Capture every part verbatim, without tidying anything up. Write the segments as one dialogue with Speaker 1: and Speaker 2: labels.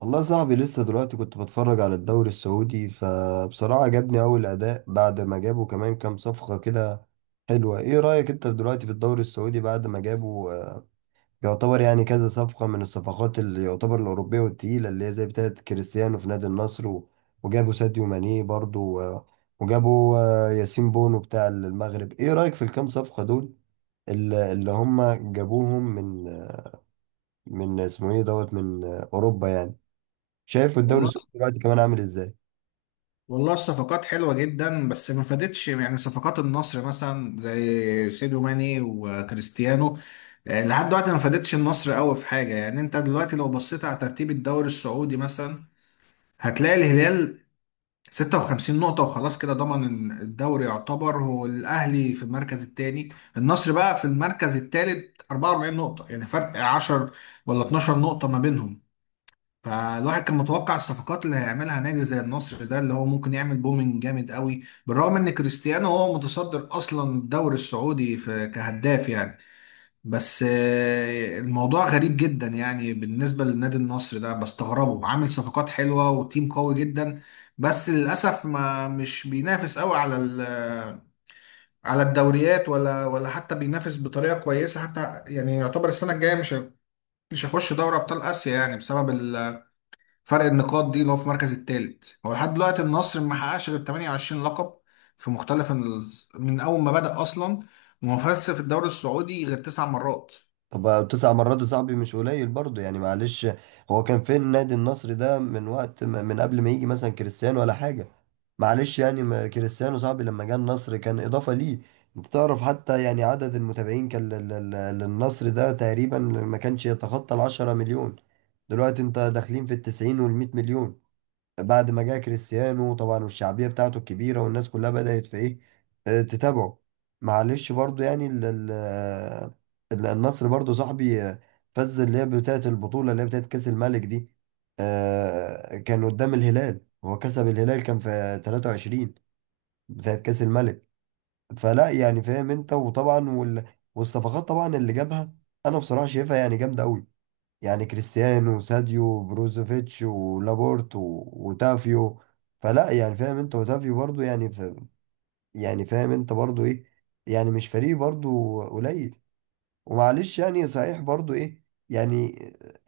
Speaker 1: والله يا صاحبي لسه دلوقتي كنت بتفرج على الدوري السعودي فبصراحة عجبني أول أداء بعد ما جابوا كمان كام صفقة كده حلوة. إيه رأيك أنت دلوقتي في الدوري السعودي بعد ما جابوا، آه، يعتبر يعني كذا صفقة من الصفقات اللي يعتبر الأوروبية والتقيلة اللي هي زي بتاعة كريستيانو في نادي النصر و- وجابوا ساديو ماني برضو، آه، وجابوا آه، ياسين بونو بتاع المغرب؟ إيه رأيك في الكام صفقة دول اللي اللي هم جابوهم من من اسمه إيه دوت من آه، أوروبا يعني؟ شايف الدوري
Speaker 2: والله
Speaker 1: السعودي دلوقتي كمان عامل ازاي؟
Speaker 2: والله الصفقات حلوة جدا، بس ما فادتش، يعني صفقات النصر مثلا زي سيدو ماني وكريستيانو آه، لحد دلوقتي ما فادتش النصر قوي في حاجة. يعني انت دلوقتي لو بصيت على ترتيب الدوري السعودي مثلا، هتلاقي الهلال ستة وخمسين نقطة وخلاص، كده ضمن الدوري يعتبر. هو الأهلي في المركز الثاني، النصر بقى في المركز الثالث أربعة وأربعين نقطة، يعني فرق عشر ولا اتناشر نقطة ما بينهم. فالواحد كان متوقع الصفقات اللي هيعملها نادي زي النصر ده اللي هو ممكن يعمل بومينج جامد قوي، بالرغم ان كريستيانو هو متصدر اصلا الدوري السعودي في كهداف يعني. بس آه، الموضوع غريب جدا يعني بالنسبة للنادي. النصر ده بستغربه، عامل صفقات حلوة وتيم قوي جدا، بس للأسف ما مش بينافس قوي على ال- آه، على الدوريات، ولا ولا حتى بينافس بطريقة كويسة حتى، يعني يعتبر السنة الجاية مش هي- مش هيخش دوري أبطال آسيا يعني بسبب فرق النقاط دي، اللي هو في المركز الثالث. هو لحد دلوقتي النصر ما حققش غير ثمانية وعشرين لقب في مختلف ال... من اول ما بدأ اصلا، وما فازش في الدوري السعودي غير تسع مرات
Speaker 1: طب بقى تسع مرات يا صاحبي مش قليل برضه يعني، معلش. هو كان فين النادي النصر ده من وقت ما- من قبل ما يجي مثلا كريستيانو ولا حاجة؟ معلش يعني، ما كريستيانو صاحبي لما جه النصر كان إضافة ليه. انت تعرف حتى يعني عدد المتابعين كان لل- لل- للنصر ده تقريبا ما كانش يتخطى العشرة مليون. دلوقتي انت داخلين في التسعين والمئة مليون بعد ما جه كريستيانو طبعا، والشعبية بتاعته الكبيرة والناس كلها بدأت في ايه، آه، تتابعه. معلش برضو يعني ال- ال- آه، ال- النصر برضو صاحبي، آه، فز اللي هي بتاعة البطولة اللي هي بتاعة كأس الملك دي. آه، كان قدام الهلال، هو كسب الهلال كان في تلاتة وعشرين بتاعة كأس الملك. فلا يعني فاهم انت، وطبعا وال... والصفقات طبعا اللي جابها انا بصراحة شايفها يعني جامدة قوي. يعني كريستيانو وساديو وبروزوفيتش ولابورت و- وتافيو، فلا يعني فاهم انت وتافيو برضو يعني ف... يعني فاهم انت برضو ايه، يعني مش فريق برضو قليل. ومعلش يعني صحيح برضو ايه، يعني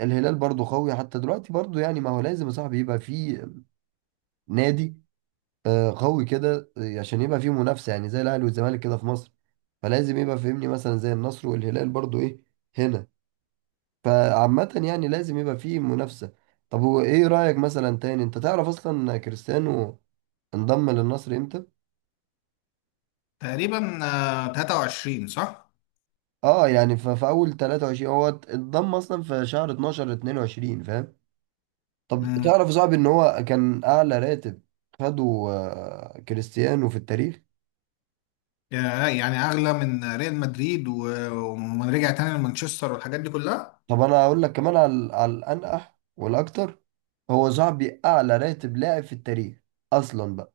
Speaker 1: الهلال برضو قوي حتى دلوقتي برضو يعني، ما هو لازم يا صاحبي يبقى فيه نادي آه، قوي كده آه، عشان يبقى فيه منافسة يعني زي الاهلي والزمالك كده في مصر. فلازم يبقى فهمني مثلا زي النصر والهلال برضو ايه هنا، فعامة يعني لازم يبقى فيه منافسة. طب هو ايه رأيك مثلا تاني، انت تعرف اصلا كريستيانو انضم للنصر امتى؟
Speaker 2: تقريبا. آه، تلاتة وعشرين صح؟
Speaker 1: اه يعني ف- في اول تلاتة وعشرين هو ات- انضم اصلا في شهر اتنين اتنين وعشرين، فاهم؟ طب
Speaker 2: امم.
Speaker 1: تعرف صعب ان هو كان اعلى راتب خده آه، كريستيانو في التاريخ.
Speaker 2: يعني اغلى من ريال مدريد و- ومن رجع تاني لمانشستر والحاجات دي كلها.
Speaker 1: طب انا هقول لك كمان على على الانقح والاكتر، هو صاحبي اعلى راتب لاعب في التاريخ اصلا بقى.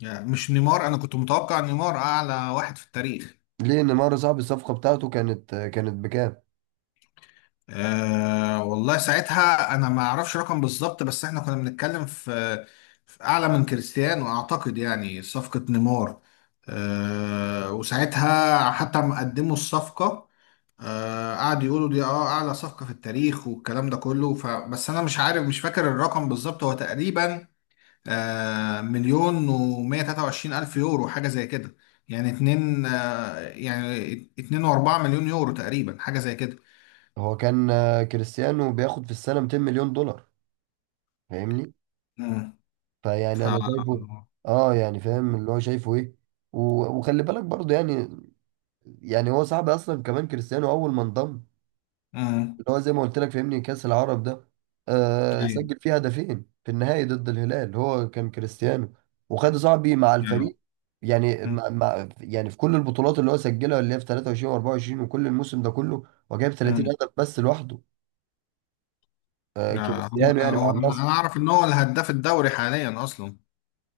Speaker 2: يعني مش نيمار؟ انا كنت متوقع نيمار اعلى واحد في التاريخ.
Speaker 1: ليه نيمار صاحبي الصفقة بتاعته كانت كانت بكام؟
Speaker 2: أه والله ساعتها انا ما اعرفش رقم بالظبط، بس احنا كنا بنتكلم في، في اعلى من كريستيانو اعتقد، يعني صفقة نيمار. أه وساعتها حتى ما قدموا الصفقة. أه قعدوا يقولوا دي اه اعلى صفقة في التاريخ والكلام ده كله. ف بس انا مش عارف، مش فاكر الرقم بالظبط. هو تقريبا أه مليون ومية تلاتة وعشرين الف يورو، حاجة زي كده. يعني اتنين آه، يعني اتنين واربعة مليون يورو تقريبا، حاجة زي كده.
Speaker 1: هو كان آه، كريستيانو بياخد في السنة مئتين مليون دولار، فاهمني.
Speaker 2: مم.
Speaker 1: فيعني انا شايفه،
Speaker 2: ف-
Speaker 1: اه يعني فاهم اللي هو شايفه ايه. و- وخلي بالك برضه يعني، يعني هو صاحبي اصلا كمان كريستيانو اول ما انضم
Speaker 2: امم.
Speaker 1: اللي هو زي ما قلت لك فاهمني كأس العرب ده، آه
Speaker 2: ايوه.
Speaker 1: سجل فيه هدفين في النهائي ضد الهلال هو كان كريستيانو. وخد صاحبي مع
Speaker 2: أيوة.
Speaker 1: الفريق، يعني
Speaker 2: أمم.
Speaker 1: مع مع يعني في كل البطولات اللي هو سجلها اللي هي في تلاتة وعشرين و24 وكل الموسم ده كله، هو جايب تلاتين
Speaker 2: أمم.
Speaker 1: هدف بس لوحده آه
Speaker 2: آه، هو
Speaker 1: كريستيانو يعني مع
Speaker 2: هو-
Speaker 1: النصر.
Speaker 2: انا اعرف ان هو الهداف الدوري حاليا اصلا.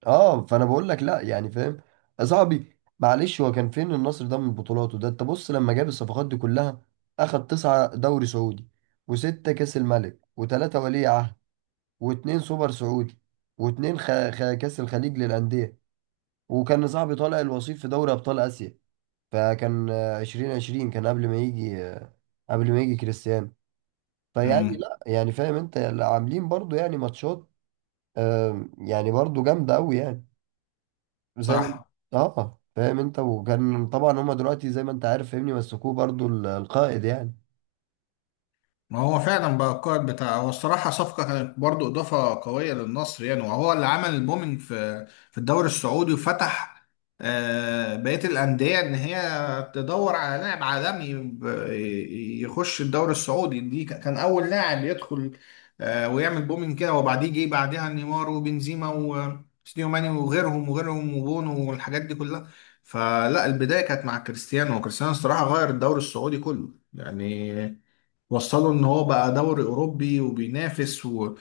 Speaker 1: اه فانا بقول لك لا يعني فاهم يا صاحبي، معلش هو كان فين النصر ده من بطولاته ده؟ انت بص لما جاب الصفقات دي كلها اخد تسعة دوري سعودي وستة كاس الملك وتلاتة ولي عهد واتنين سوبر سعودي واتنين خ... خ... كاس الخليج للأندية، وكان صاحبي طالع الوصيف في دوري أبطال آسيا، فكان عشرين عشرين كان قبل ما يجي آه، قبل ما يجي كريستيانو. فيعني
Speaker 2: امم.
Speaker 1: لا يعني فاهم انت عاملين برضو يعني ماتشات آه، يعني برضو جامدة أوي يعني زي ما
Speaker 2: صح.
Speaker 1: اه فاهم انت. وكان طبعا هما دلوقتي زي ما انت عارف فاهمني مسكوه برضو ال- القائد يعني.
Speaker 2: ما هو فعلا بقى القائد بتاع. هو الصراحة صفقة كانت برضو إضافة قوية للنصر يعني، وهو اللي عمل البومينج في في الدوري السعودي وفتح آه، بقية الأندية إن هي تدور على لاعب عالمي ب- يخش الدوري السعودي دي. ك- كان أول لاعب يدخل آه، ويعمل بومينج كده، وبعديه جه بعدها نيمار وبنزيما وسيديو ماني وغيرهم وغيرهم وبونو والحاجات دي كلها. فلا، البداية كانت مع كريستيانو، وكريستيانو الصراحة غير الدوري السعودي كله يعني. وصلوا ان هو بقى دوري اوروبي وبينافس و...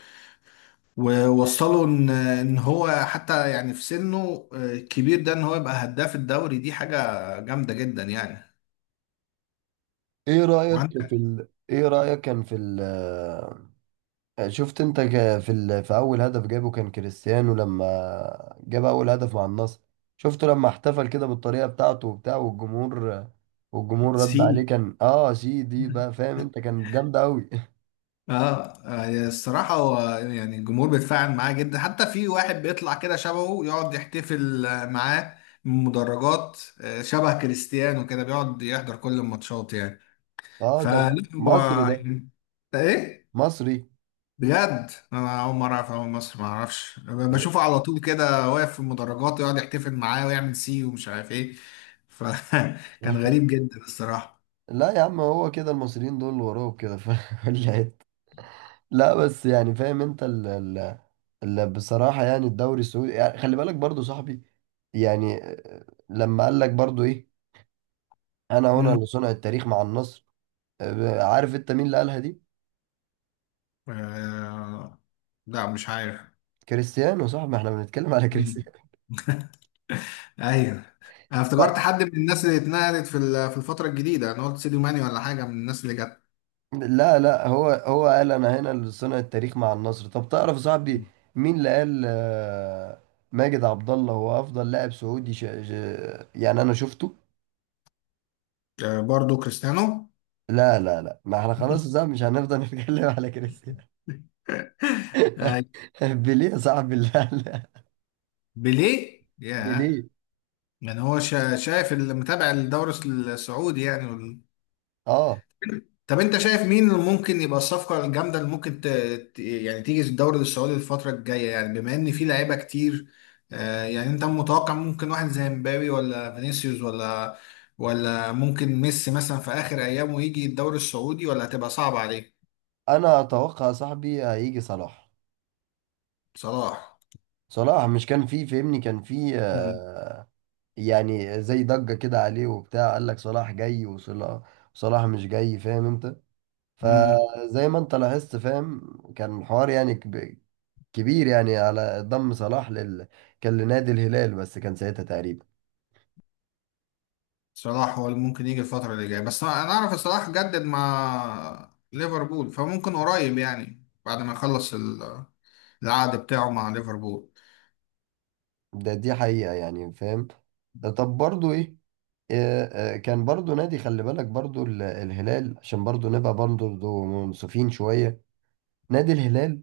Speaker 2: ووصلوا ان ان هو حتى، يعني في سنه آه، الكبير ده، ان هو يبقى هداف الدوري، دي حاجة جامدة جدا يعني.
Speaker 1: ايه رأيك في
Speaker 2: وعندك
Speaker 1: ال... ايه رأيك كان في ال... آه، شفت انت ك- في ال... في اول هدف جابه كان كريستيانو لما جاب اول هدف مع النصر؟ شفته لما احتفل كده بالطريقة بتاعته وبتاع والجمهور، والجمهور رد
Speaker 2: سي.
Speaker 1: عليه كان اه سي دي بقى فاهم انت، كانت جامدة قوي.
Speaker 2: اه آه، يعني الصراحة هو يعني الجمهور بيتفاعل معاه جدا، حتى في واحد بيطلع كده شبهه يقعد يحتفل آه، معاه من المدرجات، آه، شبه كريستيانو كده، بيقعد يحضر كل الماتشات يعني.
Speaker 1: اه ده
Speaker 2: فلا. هو
Speaker 1: مصري ده
Speaker 2: يعني- ايه،
Speaker 1: مصري
Speaker 2: بجد انا اول مره اعرف اول مصر ما اعرفش ب- بشوفه على طول كده واقف في المدرجات ويقعد يحتفل معاه ويعمل سي ومش عارف ايه. فكان غريب جدا الصراحه.
Speaker 1: لا يا عم، هو كده المصريين دول وراهم كده في كل حتة. لا بس يعني فاهم انت ال ال ال بصراحة يعني الدوري السعودي يعني خلي بالك برضو صاحبي، يعني آه، لما قال لك برضو ايه انا هنا
Speaker 2: امم.
Speaker 1: لصنع التاريخ مع النصر. آه، عارف انت مين اللي قالها دي؟
Speaker 2: آه... لا مش عارف.
Speaker 1: كريستيانو صاحبي، ما احنا بنتكلم على
Speaker 2: مم.
Speaker 1: كريستيانو.
Speaker 2: ايوه. انا افتكرت
Speaker 1: ف-
Speaker 2: حد من الناس اللي اتنقلت في ال- في الفتره الجديده، انا قلت سيديو ماني ولا حاجه من الناس اللي جت.
Speaker 1: لا لا، هو هو قال انا هنا لصنع التاريخ مع النصر. طب تعرف صاحبي
Speaker 2: مم.
Speaker 1: مين اللي قال آه، ماجد عبد الله هو افضل لاعب سعودي ش... ش... يعني انا شفته.
Speaker 2: آه برضو كريستيانو.
Speaker 1: لا لا لا، ما احنا خلاص صاحبي مش هنفضل نتكلم على كريستيانو.
Speaker 2: آه.
Speaker 1: بيليه يا صاحبي لا لا،
Speaker 2: بيليه، ياه.
Speaker 1: بيليه.
Speaker 2: يعني هو شا- شايف اللي متابع الدوري السعودي يعني.
Speaker 1: اه
Speaker 2: طب انت شايف مين اللي ممكن يبقى الصفقة الجامدة اللي ممكن ت... ت- يعني تيجي الدوري السعودي الفترة الجاية، يعني بما ان في لعيبة كتير. آه، يعني انت متوقع ممكن واحد زي مبابي ولا فينيسيوس ولا ولا ممكن ميسي مثلا في اخر ايامه يجي الدوري السعودي، ولا هتبقى صعبة عليه؟
Speaker 1: انا اتوقع صاحبي هيجي صلاح.
Speaker 2: صلاح.
Speaker 1: صلاح مش كان فيه فهمني كان فيه
Speaker 2: مم.
Speaker 1: آه، يعني زي ضجة كده عليه وبتاع، قال لك صلاح جاي وصلاح، صلاح مش جاي فاهم انت.
Speaker 2: مم.
Speaker 1: فزي ما انت لاحظت فاهم كان الحوار يعني كب- كبير يعني على ضم صلاح لل كان لنادي الهلال، بس كان ساعتها تقريبا.
Speaker 2: صلاح هو اللي ممكن يجي الفترة اللي جاية، بس انا اعرف صلاح جدد مع ليفربول، فممكن قريب يعني بعد ما يخلص ال- العقد بتاعه مع ليفربول.
Speaker 1: ده دي حقيقة يعني فاهم. طب برضو ايه، آه، آه، كان برضو نادي خلي بالك برضو ال- الهلال عشان برضو نبقى برضو منصفين شوية، نادي الهلال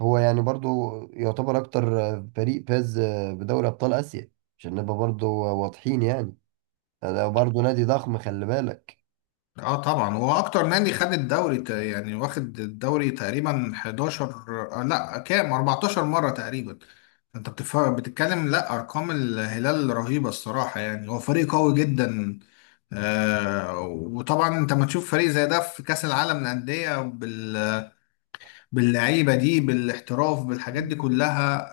Speaker 1: هو يعني برضو يعتبر أكتر آه، فريق فاز آه، بدوري أبطال آسيا، عشان نبقى برضو واضحين يعني، ده برضو نادي ضخم خلي بالك.
Speaker 2: اه طبعا هو اكتر نادي خد الدوري، ت- يعني واخد الدوري تقريبا حداشر، آه لا كام، أربعة عشر مرة تقريبا. انت بتف- بتتكلم، لا، ارقام الهلال رهيبة الصراحة، يعني هو فريق قوي جدا. آه وطبعا انت ما تشوف فريق زي ده في كأس العالم للأندية بال- باللعيبة دي، بالاحتراف، بالحاجات دي كلها.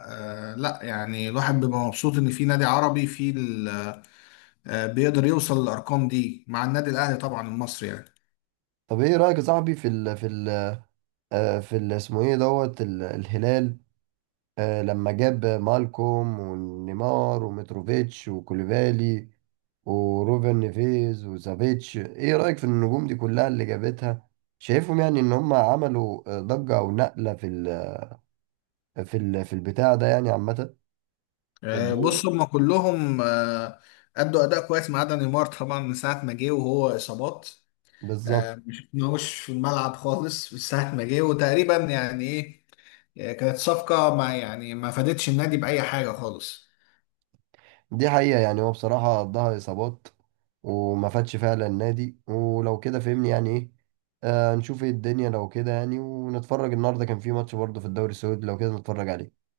Speaker 2: آه لا يعني الواحد بيبقى مبسوط ان في نادي عربي في ال- آه بيقدر يوصل للارقام دي، مع النادي الاهلي طبعا المصري يعني.
Speaker 1: طب ايه رأيك يا صاحبي في ال في ال آه، في ال اسمه ايه دوت ال- الهلال آه، لما جاب مالكوم ونيمار وميتروفيتش وكوليفالي وروبن نيفيز وسافيتش؟ ايه رأيك في النجوم دي كلها اللي جابتها؟ شايفهم يعني ان هم عملوا آه، ضجة او نقلة في ال في ال في البتاع ده يعني عامة في
Speaker 2: آه،
Speaker 1: الدوري؟
Speaker 2: بص هم كلهم آه، أدوا أداء كويس ما عدا نيمار طبعا، من ساعة ما جه وهو إصابات.
Speaker 1: بالظبط،
Speaker 2: آه، ما شفناهوش في الملعب خالص من ساعة ما جه، وتقريبا يعني إيه، آه، كانت صفقة ما، يعني ما فادتش النادي بأي حاجة خالص.
Speaker 1: دي حقيقة يعني، هو بصراحة قضاها اصابات وما فادش فعلا النادي، ولو كده فهمني يعني ايه آه نشوف ايه الدنيا لو كده يعني، ونتفرج النهارده كان في ماتش برضه في الدوري السعودي لو كده نتفرج عليه.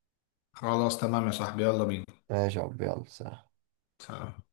Speaker 2: خلاص تمام يا صاحبي، يلا
Speaker 1: ماشي يا عبد، يلا سلام.
Speaker 2: بينا.